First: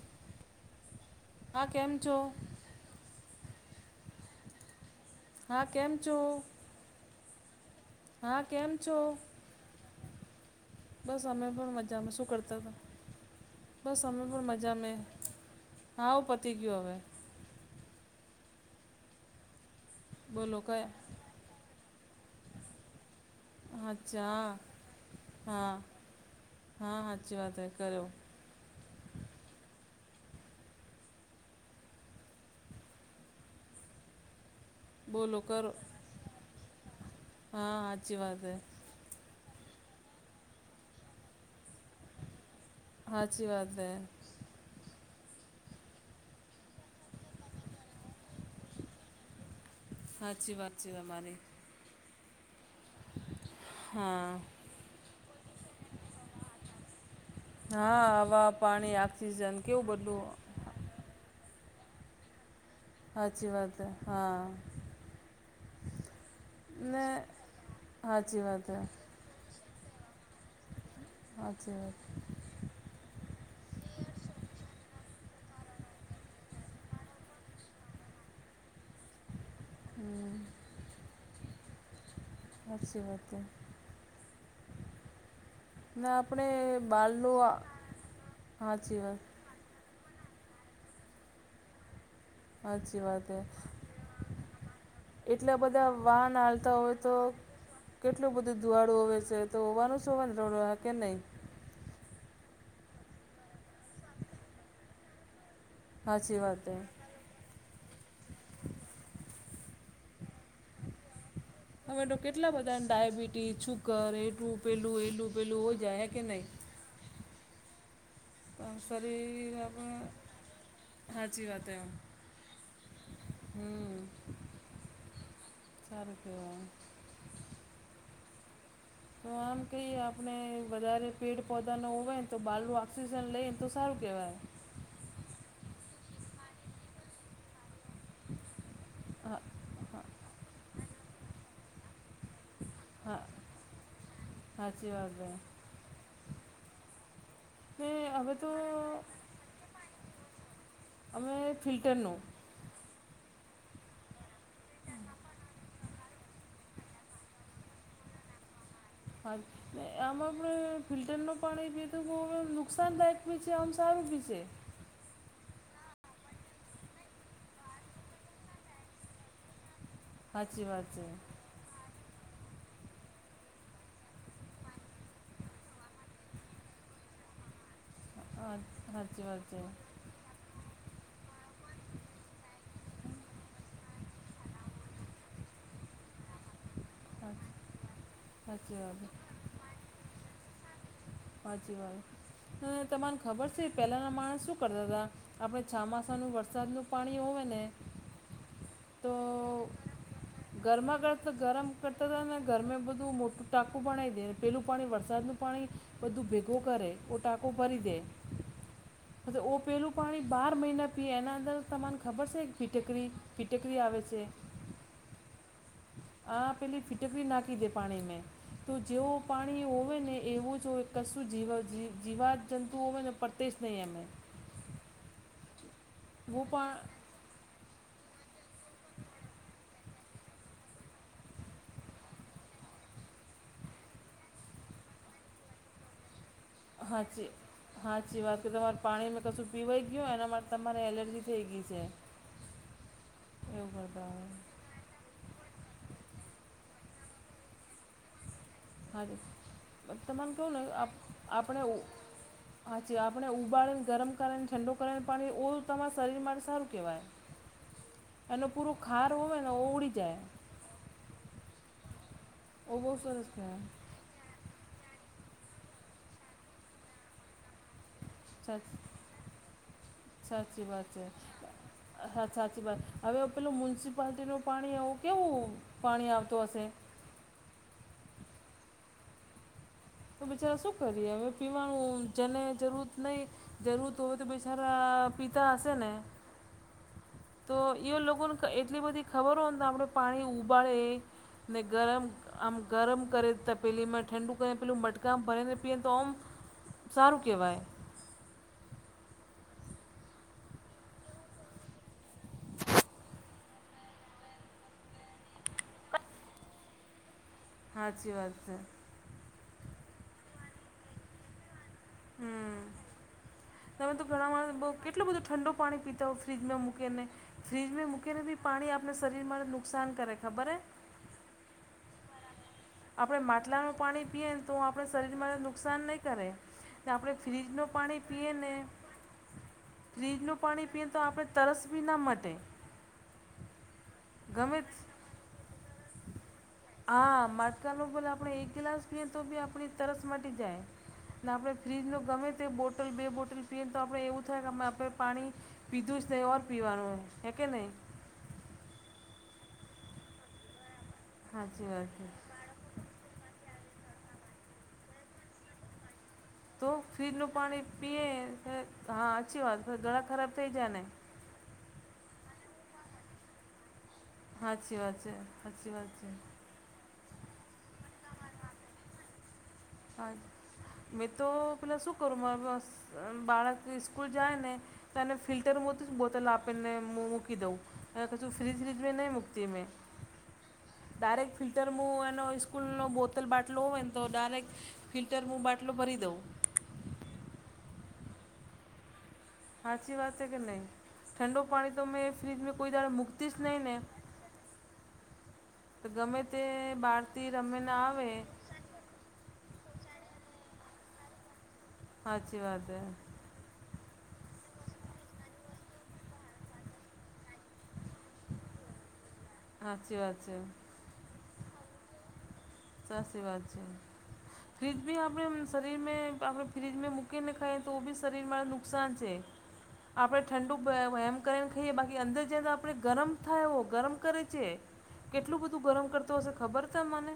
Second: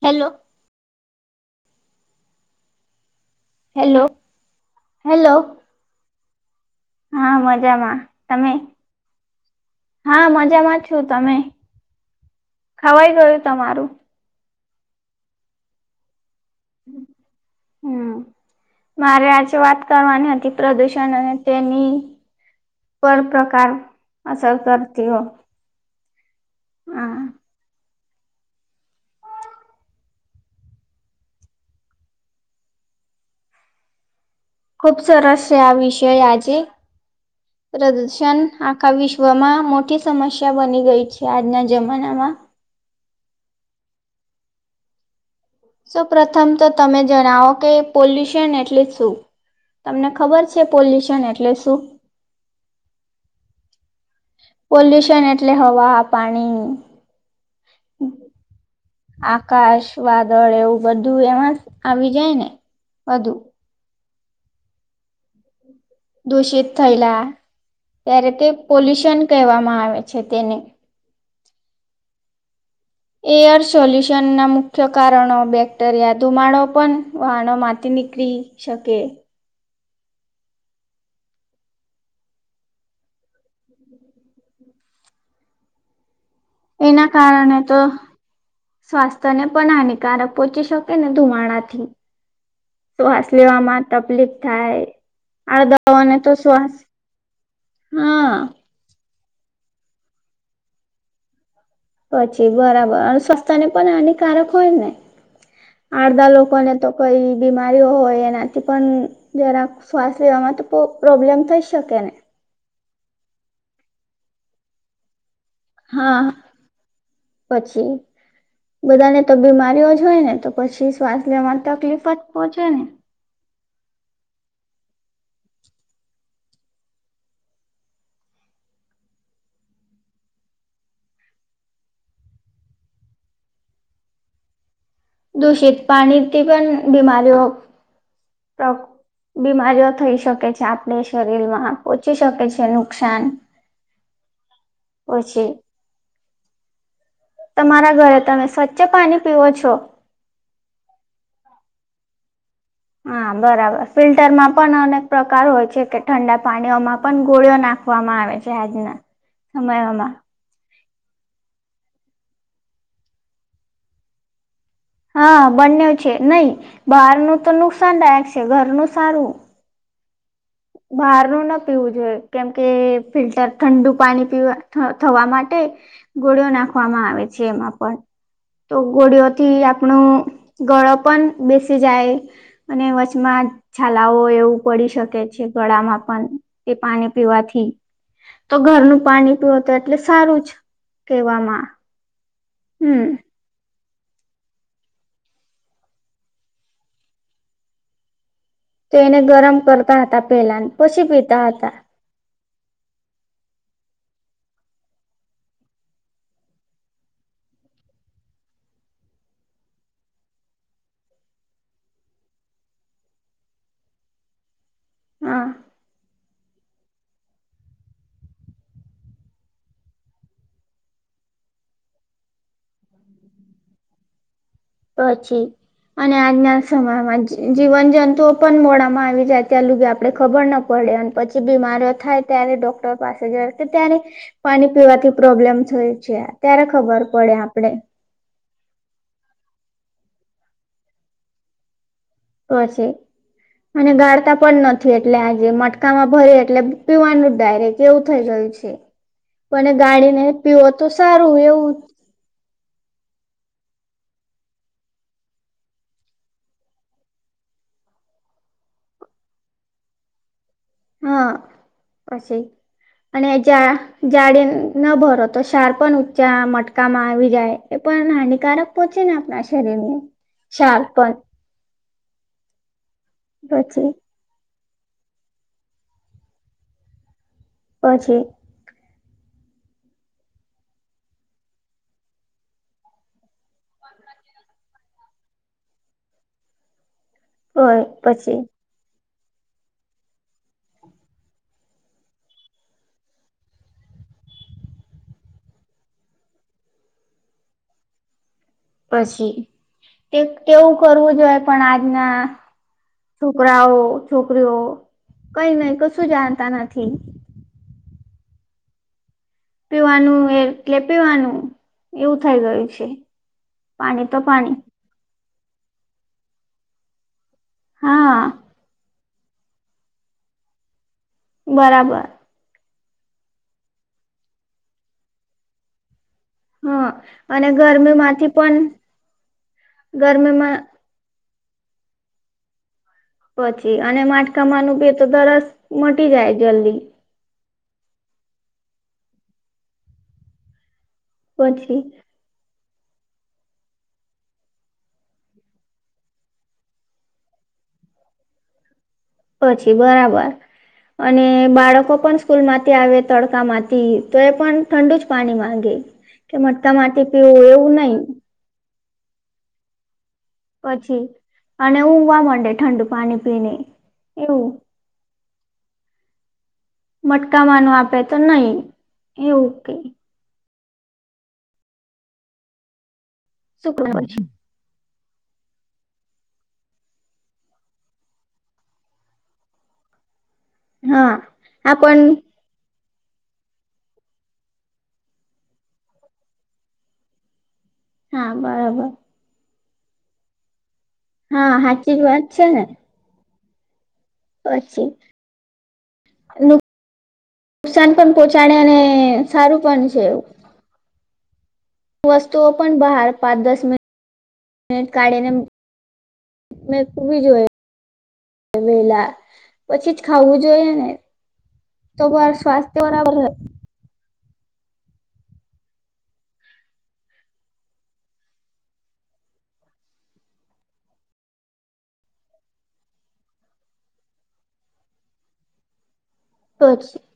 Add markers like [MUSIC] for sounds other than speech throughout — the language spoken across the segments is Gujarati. હેલો. હા, કેમ છો? Hello, hello. હા, કેમ છો? હા, મજામાં. હા, તમે કેમ છો? હા મજામાં છું બસ તમે અમે પણ મજામાં, શું કરતા તા? ખવાઈ ગયું તમારું બસ અમે પણ મજા મે હા આવું પતી ગીયુ હવે. હમમ મારે આજે વાત કરવાની હતી બોલો કયા પ્રદુષણ અને તેની પર પ્ર કાર અસલ અચ્છા કરતી હો જુએ આ તુએ કર્યું. ખુબ બોલો સરસ છે કરો આ વિષય આજે હા સાચી પ્રદર્શન વાત હે આખા વિશ્વમાં મોટી સમસ્યા બની રહી છે આજના જમાનામાં હાચી વાત હે. સૌ પ્રથમ તો તમે જણાવો કે પોલ્યુશન એટલે શું? તમને ખબર સાચી છે, વાત પોલ્યુશન તમારી એટલે શું? હા પોલ્યુશન એટલે હવા, પાણી હા હવા, પાણી આપણી જન કેવું આકાશ બધું વાદળ એવું બધું એમાં જ આવી જાય ને? બધું હાચી વાત હે હા. દૂષિત ને થયેલા ત્યારે સાચી તે વાત હે પોલ્યુશન કહેવામાં આવે છે તેને. સાચી વાત છે. એર પોલ્યુશનના મુખ્ય કારણો બેક્ટેરિયા, ધુમાડો પણ વાહનોમાંથી નીકળી શકે. હમ્મ. હાચી વાત હે. ના, આપણેે એના કારણે બહારનું, તો હાચી વાત. સ્વાસ્થ્યને પણ હાનિકારક પહોંચી શકે ને ધુમાડાથી હાચી વાત શ્વાસ હે લેવામાં તકલીફ થાય. એટલા બધા આડદાઓને વાહન હાલતા હોય તો હમમ દુવાળું હોવે સે તો હોવાનું શુવે ને કેમ નહી. પછી બરાબર અને સ્વસ્તા ને પન હાનિકારક હોય ને અડધા સાચી વાત લોકોને હે તો કઈ બીમારીઓ હોય એનાથી પન જરાક શ્વાસ લેવામાં તો પ્રો પ્રોબ્લેમ થસે અયા તો કેટલા બધા ને ડાયાબિટીસ, શુગર એલુ પેલું એલું પેલું ઓ હા પછી પણ બધાને તો શરીર બીમારીઓ આપણે જ હોય ને તો પછી શ્વાસ લેવામાં તકલીફ જ પહોંચે ને. હમમ હારું કેવાય. તો આમ કહીએ આપણે વધારે પેડ પૌધા નો હોવે ને તો બાલું ઓક્સિજન લઈ ને તો સારું કેવાય. દૂષિત પાણીથી પણ બીમારીઓ તો હા બીમારીઓ થઈ શકે છે આપડે શરીર માં પોચી શકે છે નુકસાન [INAUDIBLE] હાચી વાત હે. પછી તમારા ઘરે તમે સ્વચ્છ પાની પીવો છો? અમે ફિલ્ટરનું હા બરાબર ફિલ્ટરમાં પણ અનેક પ્રકાર હોય છે કે ઠંડા પાણીઓમાં પણ ગોળીઓ નાખ નાખવામાં આવે છે આજના હા તો સમયમાં આમાં આપણે ફિલ્ટરનું પાણી પીધું તો નુકસાનદાયક બી છે એમ સારું બી છે. હા બંનેવ છે નઈ બાર નું તો નુકસાનદાયક છે, ઘરનું સારું. સાચી વાત છે બારનું ન પીવું જોઈએ. કેમ કે ફિલ્ટર ઠંડુ પાણી પીવા થવા માટે ગોળિયો નાખવામાં આવે છે એમાં પણ હા તો સાચી વાત ગોળિઓથી છે હા આપણું ગળો પણ બેસી જાય અને વચમાં છાલાઓ એવું પડી શકે છે. ગળામાં પણ એ પાણી પીવાથી તો સાચી ઘરનું વાત પાણી પીવો તો એટલે સારું છે હાચી વાત અને હમ તમાર ખબર છે પેલાંના માણસ શું કરતા તા આપણે છમાસાનું વરસાદનું પાણી હોવે ને તો તેને ગરમ કરતા હતા પેલા પછી પીતા હતા ત તમે ગરમે બધું મોટું ટાકું બનાઈ દે પેલું પાણી વરસાદનું પાણી બધું ભેગું કરે ઓટાકો ભરી દે [INAUDIBLE] હ ત ઓ પેલું પાણી બાર મહિના પીએ એના અંદર તમને ખબર છે ફિટકરી ફિટકરી આવે છે [INAUDIBLE] આપ પેલી ફિટકડી નાખી દે પાણીમે તો જેવો પાણી હોવે ને એવું જ હોય કશું જીવ જી જીવાત જંતુઓવે ને પડતે જ નહીં એમે પછી અને હું આજના પણ સમયમાં જીજીવન જંતુ પન મોડામાં આવી જાય ત્યાં લુગી આપ પડે ખબર ન પડે અને પછી બીમારીઓ થાય ત્યારે ડોક્ટર પાસે જવા ત્યારે પાણી પીવાથી પ્રોબ્લેમ થયો છે ત્યારે ખબર હાચે પડે આપડે હા જીવાત કે તમારું પાણી મે કશું પીવાઈ ગયું એના માટે તમારે એલર્જી થઈ ગઈ છે પછી એવું અને કરતા ગાડતા હોય પણ નથ થી એટલે આજે મટકામાં ભરી એટલે પીવાનું ડાયરેક એવું થઈ ગયું છે પણ હાજી ગાડીને તમારે કહું ને પીવો તો આપ સારું આપણે એવું હાચી આપણે ઉબાળીને ગરમ કરીને ઠંડો કરેને પાણી ઓ તમારા શરીર માટે સારું કેવાય હ [INAUDIBLE] એનો પૂરો ખાર હોય ને ઉડી જાય હા પછી ઓ બહુ સરસ અને જ્યાં કહેવાય જાડીે ન ભરો તો સાર પણ ઊંચા મટકામાં આવી જાય એ પણ હાનિક કારક સાચ પહોચે ને આપણા શરીર ને સાચી શાર વાત છે પણ હા સાચી વાત હવે પેલુ પછી મૂયનિસિપાલટી નુ પાણી આવું કેવું પાણી આવતું હશે પછી તો બિચારા શું કરીએ હવે પીવાનું જેને જરૂર નહી જેરુર તો જ બિચારા પીતા હશેને તો એ લોકોને પછી એટલી બધી ખબર હોય ને આપણે પાણી ઉબાળે ને ગરમ આમ ગરમ કરે તપેલી મા ઠંડુ કરી પહેલું મટકા ભરેને પીવે તો આમ સારું કહેવાય પછી તેવું કરવું જ હોય પણ આજના છોકરાઓ છોકરીઓ કઈ નઈ કશું જાણતા નથી હાચી વાત છે પીવાનું એટલે પીવાનું એવું થઈ હમ ગયું છે તમે પાણી તો ઘણા પાણી માણસ બહુ કેટલું બધો ઠંડો પાણી પીતા હોય ફ્રીજમાં મૂકીને ફ્રીજમાં મૂકીને હા બી પાણી આપ શરીરમાં નુકસાન કરે ખબર હે બરાબર આપણે માટલાનું પાણી પીએ ને તો હું આપણે શરીરમાં નુકસાન નહીં કરે હા આપણે અને ફ્રીજ નુ ગરમી પાણી માંથી પીએ ને પણ ફ્રીજ નુ ગરમીમાં પાણી પીએ તો આપણે તરસ બી ના મટે પછી અને માટકા ગમે માનું બી તો તરસ મટી જાય જલ્દી હા માટકાનું ભલે આપણે એક ગ્લાસ પીએ તો બી આપણી તરસ મટી જાય ને આપણે પછી ફ્રીજ નુ ગમે તે બોટલ બે બોટલ પીએને તો આપડે એવું થાય કે આપણે પાણી પીધું જ નહી ઓર પીવાનું હૈ કેહીં પછી બરાબર અને સાચી બાળકો વાત છે પણ સ્કૂલમાંથી આવે તડકામાંથી તો એ પણ ઠંડુ જ પાણી માંગે. કે તો મટકા માંથી ફ્રીજનું પીવું પાણી એવું નહી પીએ હા સાચી વાત ગળા ખરાબ થઈ જાય ને પછી અને ઊવા માંડે ઠંડુ પાણી પીને હા એવું હાચી વાત છે હાચી વાત છે. મટકા માનું આપે તો નહી એવું ક હા મેં તો પેલાં શું કરું [INAUDIBLE] બાળક શું સ્કૂલ પછી જાય ને તો એને ફિલ્ટર માતું જ બોટલ આપીને મૂકી દઉં અને કશું ફ્રીજ ફ્રીજ મે નહીં મૂકતી મેં [INAUDIBLE] ડાયરેક્ટ ફિલ્ટર મુ આપણ એનો સ્કૂલ નો બોતલ બાટલો હોયને તો ડાયરેક્ટ ફિલ્ટરમુું બાટલો હુ ભરી દઉ. હા બરાબર સાચી વાત છે કે નહીં ઠંડુ હા પાણી તો સાચી મે જ વાત છે ફ્રીજમાં ને કોઈ દાળો મૂકતી જ નહીં ને પછી તો ગમે તે બહારથી રમીને નુકસાન આવે પણ પહોંચાડે અને સારું પણ છે એવું સાચી વસ્તુઓ વાત પણ છે બહાર પાંચ દસ મિન મિનિટ કાઢીને‌ મુક મુકવી જોય વેલા પછી જ સાચી વાત છે ખાવું જોઈએ. [INAUDIBLE] સાચી વાત છે. હ [INAUDIBLE] ફ્રીજ બી આપણે શરીરમાં આપણે ફ્રીજમાં મૂકીને ખાઈએ તો બી શરીરમાં નુકસાન છે. આપણે ઠંડુ એમ કરીને ખાઈએ બાકી અંદર જ આપણે ગરમ થાય હો ગરમ કરે છે. કેટલું બધું ગરમ કરતો હશે ખબર તો જ તમને?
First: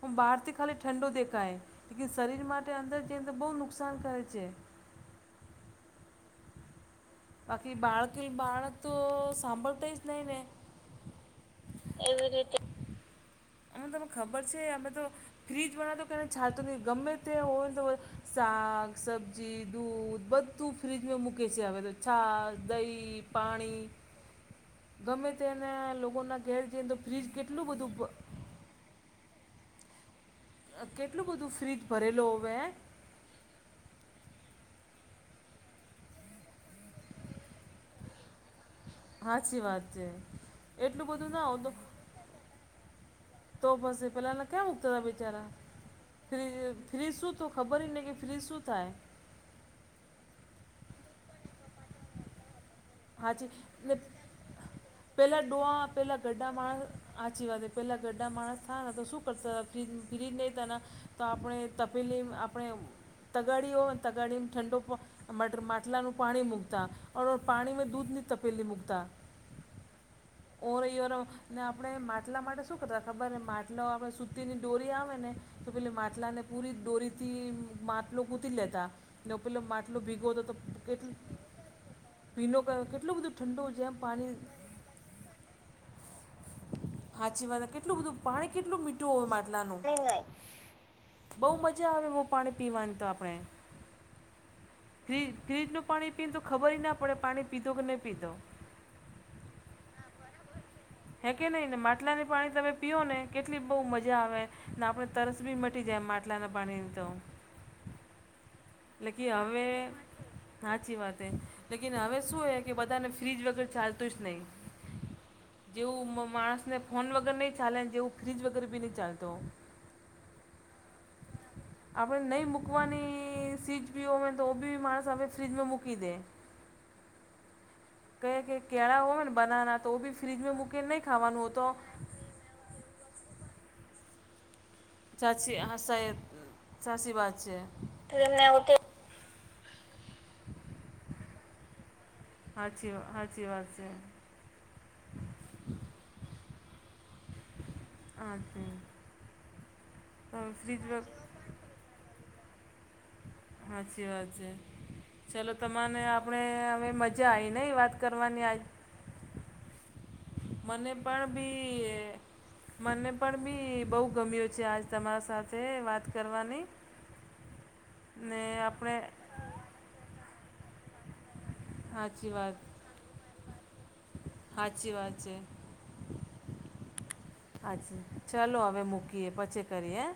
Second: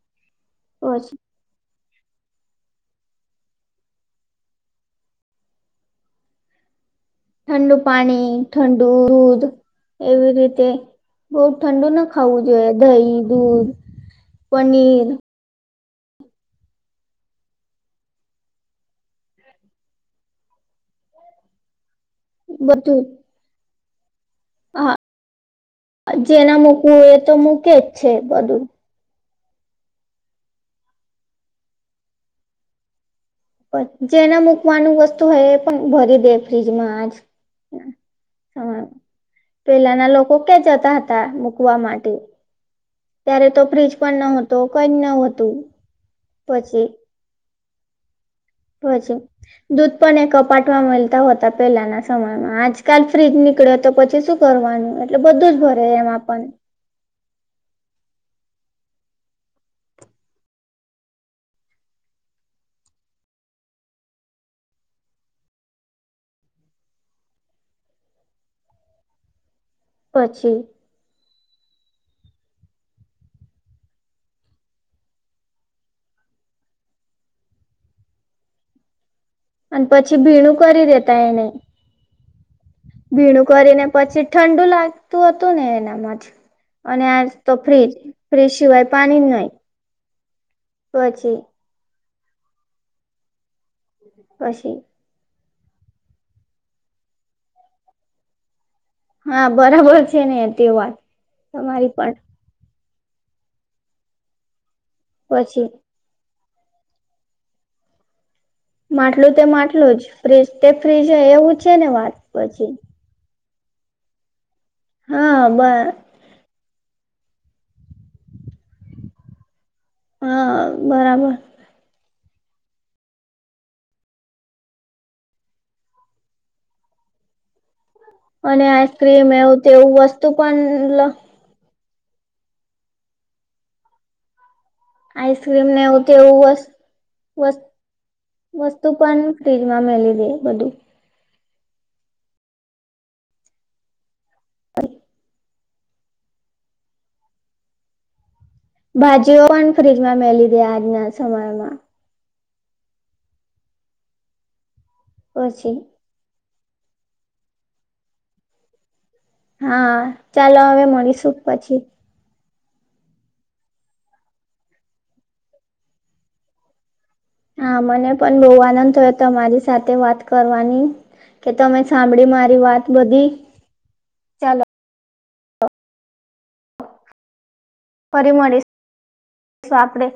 હ બહારથી ખાલી તો જ ઠંડો દેખાય [INAUDIBLE] શરીર માટે અંદર જઈ અંદર બહુ નુકસાન કરે છે. ઠંડુ બાકી બાળક પાણી બાળક ઠંડુ તો દૂધ સાંભળતા જ નહીં એવી ને રીતે બઉ ઠંડુ ના ખાવું જોઈએ દહી, દૂધ, અમે તમને ખબર છે અમે તો પનીર ફ્રીજ બનાવ તો કેને છાયને ગમે તે ઓ હોય ને તો શાક, સબ્જી, દૂધ બધું તું ફ્રિજમાં મૂકે છેવે તો છાસ, બધું દહી, પાણી હા ગમે તેના લોકો ના જેના ઘેર જઈને તો મૂકવું એ ફ્રીજ કેટલું મૂકે જ બધું ભર છે બધું. કેટલું બધું ફ્રીજ ભરેલો હોવે. જે ના મૂકવાનું વસ્તુ હેય એ પણ ભરી દે ફ્રીજમાં આજ સમય સાચી વાત છે પેલાના લોકો ક્યાં જતા એટલું હતા બધું ના હોય તો મૂકવા માટે? ત્યારે તો ફ્રીઝ બસ એ પણ ન પહેલાંના હતો ક્યાં કઈ મૂકતા ન હતા બિચારા હતું ફ્રીજ પછી. ફ્રીજ શું તો ખબર એ નહીં કે ફ્રીજ સુ પછી દૂધ પણ એ કપાટ મળતા હો હતા પેલાના સમયમાં આજ કાલ ફ્રીજ સાચી નીકળે તો ને પછી શું કરવાનું એટલે પેલા બધું જ ભરે ડોહા પેલા એમાં પણ ગઢડા માણસ આચી વાત પહેલા ગરડા માણસ થાયને તો શું કરતા ફ્રીજ નહીં તા તો આપણે તપેલી આપણે તગાડીઓ તગાડીને ઠંડો માટ માટલાનું પાણી મૂકતા અ પાણીમાં દૂધની તપેલી મૂકતા. પછી [INAUDIBLE] આપણે માટલા માટે શું કરતા ખબર માટલો આપણે સૂતીની ડોરી આવે ને તો પેલી માટલા ને પૂરી દોરીથી માટલો કૂતી લેતા. ને પેલો અને માટલો પછી ભીગો હતો તો ભીણું કરી કેટલું? દેતા એને ભીનો કેટલું બધું ભીણું ઠંડુય કરીને છે પછી પાણી ઠંડુ લાગતું હતું ને એનામાં જ અને આજ હાચી તો વાત ફ્રીજ કેટલું બધું ફ્રીજ પાણી કેટલું સિવાય મીઠું પાણી હોય જ નહી માટલાનું પછી બહુ મજા આવે એવું પાણી પીવાની તો આપણે પછી ફ્રીજ ફ્રીજ નું પાણી પીને તો ખબર ના પડે પાણી પીધો કે નહી પીધો. હા બરાબર છે ને તે વાત. હે કે નહી ને તમારી પણ માટલાની પાણી તમે પીઓ ને કેટલી બહુ મજા આવે ને આપણે તરસ બી પછી મટી જાય માટલાના પાણી ના તો. લેકી માટલું તે હવે માટલું જ ફ્રીજ તે સાચી ફ્રીજ વાત હે એવું છે ને લેકિન વાત હવે શું હે પછી કે બધાને ફ્રીજ વગર ચાલ ચાલતું જ હા બ નહી જેવું મા માણસને ફોન વગર નહીં ચાલે જેવું ફ્રીજ વગર બી નહી ચાલતો. હા બરાબર. આપણે નહી મૂકવાની [UNINTELLIGIBLE] પી હોયને તો બી માણસ હવે ફ્રીજમાં મૂકી દે. ક કે અને કેળા હોય આઈસ્ક્રીમ ને એવું બનાના તો તેવું બી વસ્તુ ફ્રીજમાં મૂકીને પણ નહી ખાવાનું હો તો. સાચી આઈસક્રીમ હા નહી હોતી વાસ સાચી વાત છે. વાસ એમને વાસ ઉતે વસ્તુ પણ ફ્રીજમાં મેલી દે બધું. હાચી હાચી વાત છે. [UNINTELLIGIBLE] ભાજીઓ પણ ફ્રીજમાં તમે મેલી દે ફ્રીજ આજના સમયમાં. હાચી વાત છે ચલો પછી તમાને આપ આપણે અવે મજા આવી નહીં વાત કરવાની આ હા ચાલો હવે મને પણ મળીશું બી પછી. મને પણ બી બહુ ગમ્યો છે આજ તમારા સાથે વાત કરવાની. હા મને પણ ને બહુ આનંદ આપણે થયો તમારી સાથે વાત કરવાની. કે તમે સાંભળી મારી વાત બધી. ચાલો હાચી વાત છે. અચ્છા ફરી ચાલો મળીશું હવે મૂકીએ પછી કરીએ આપડે હે.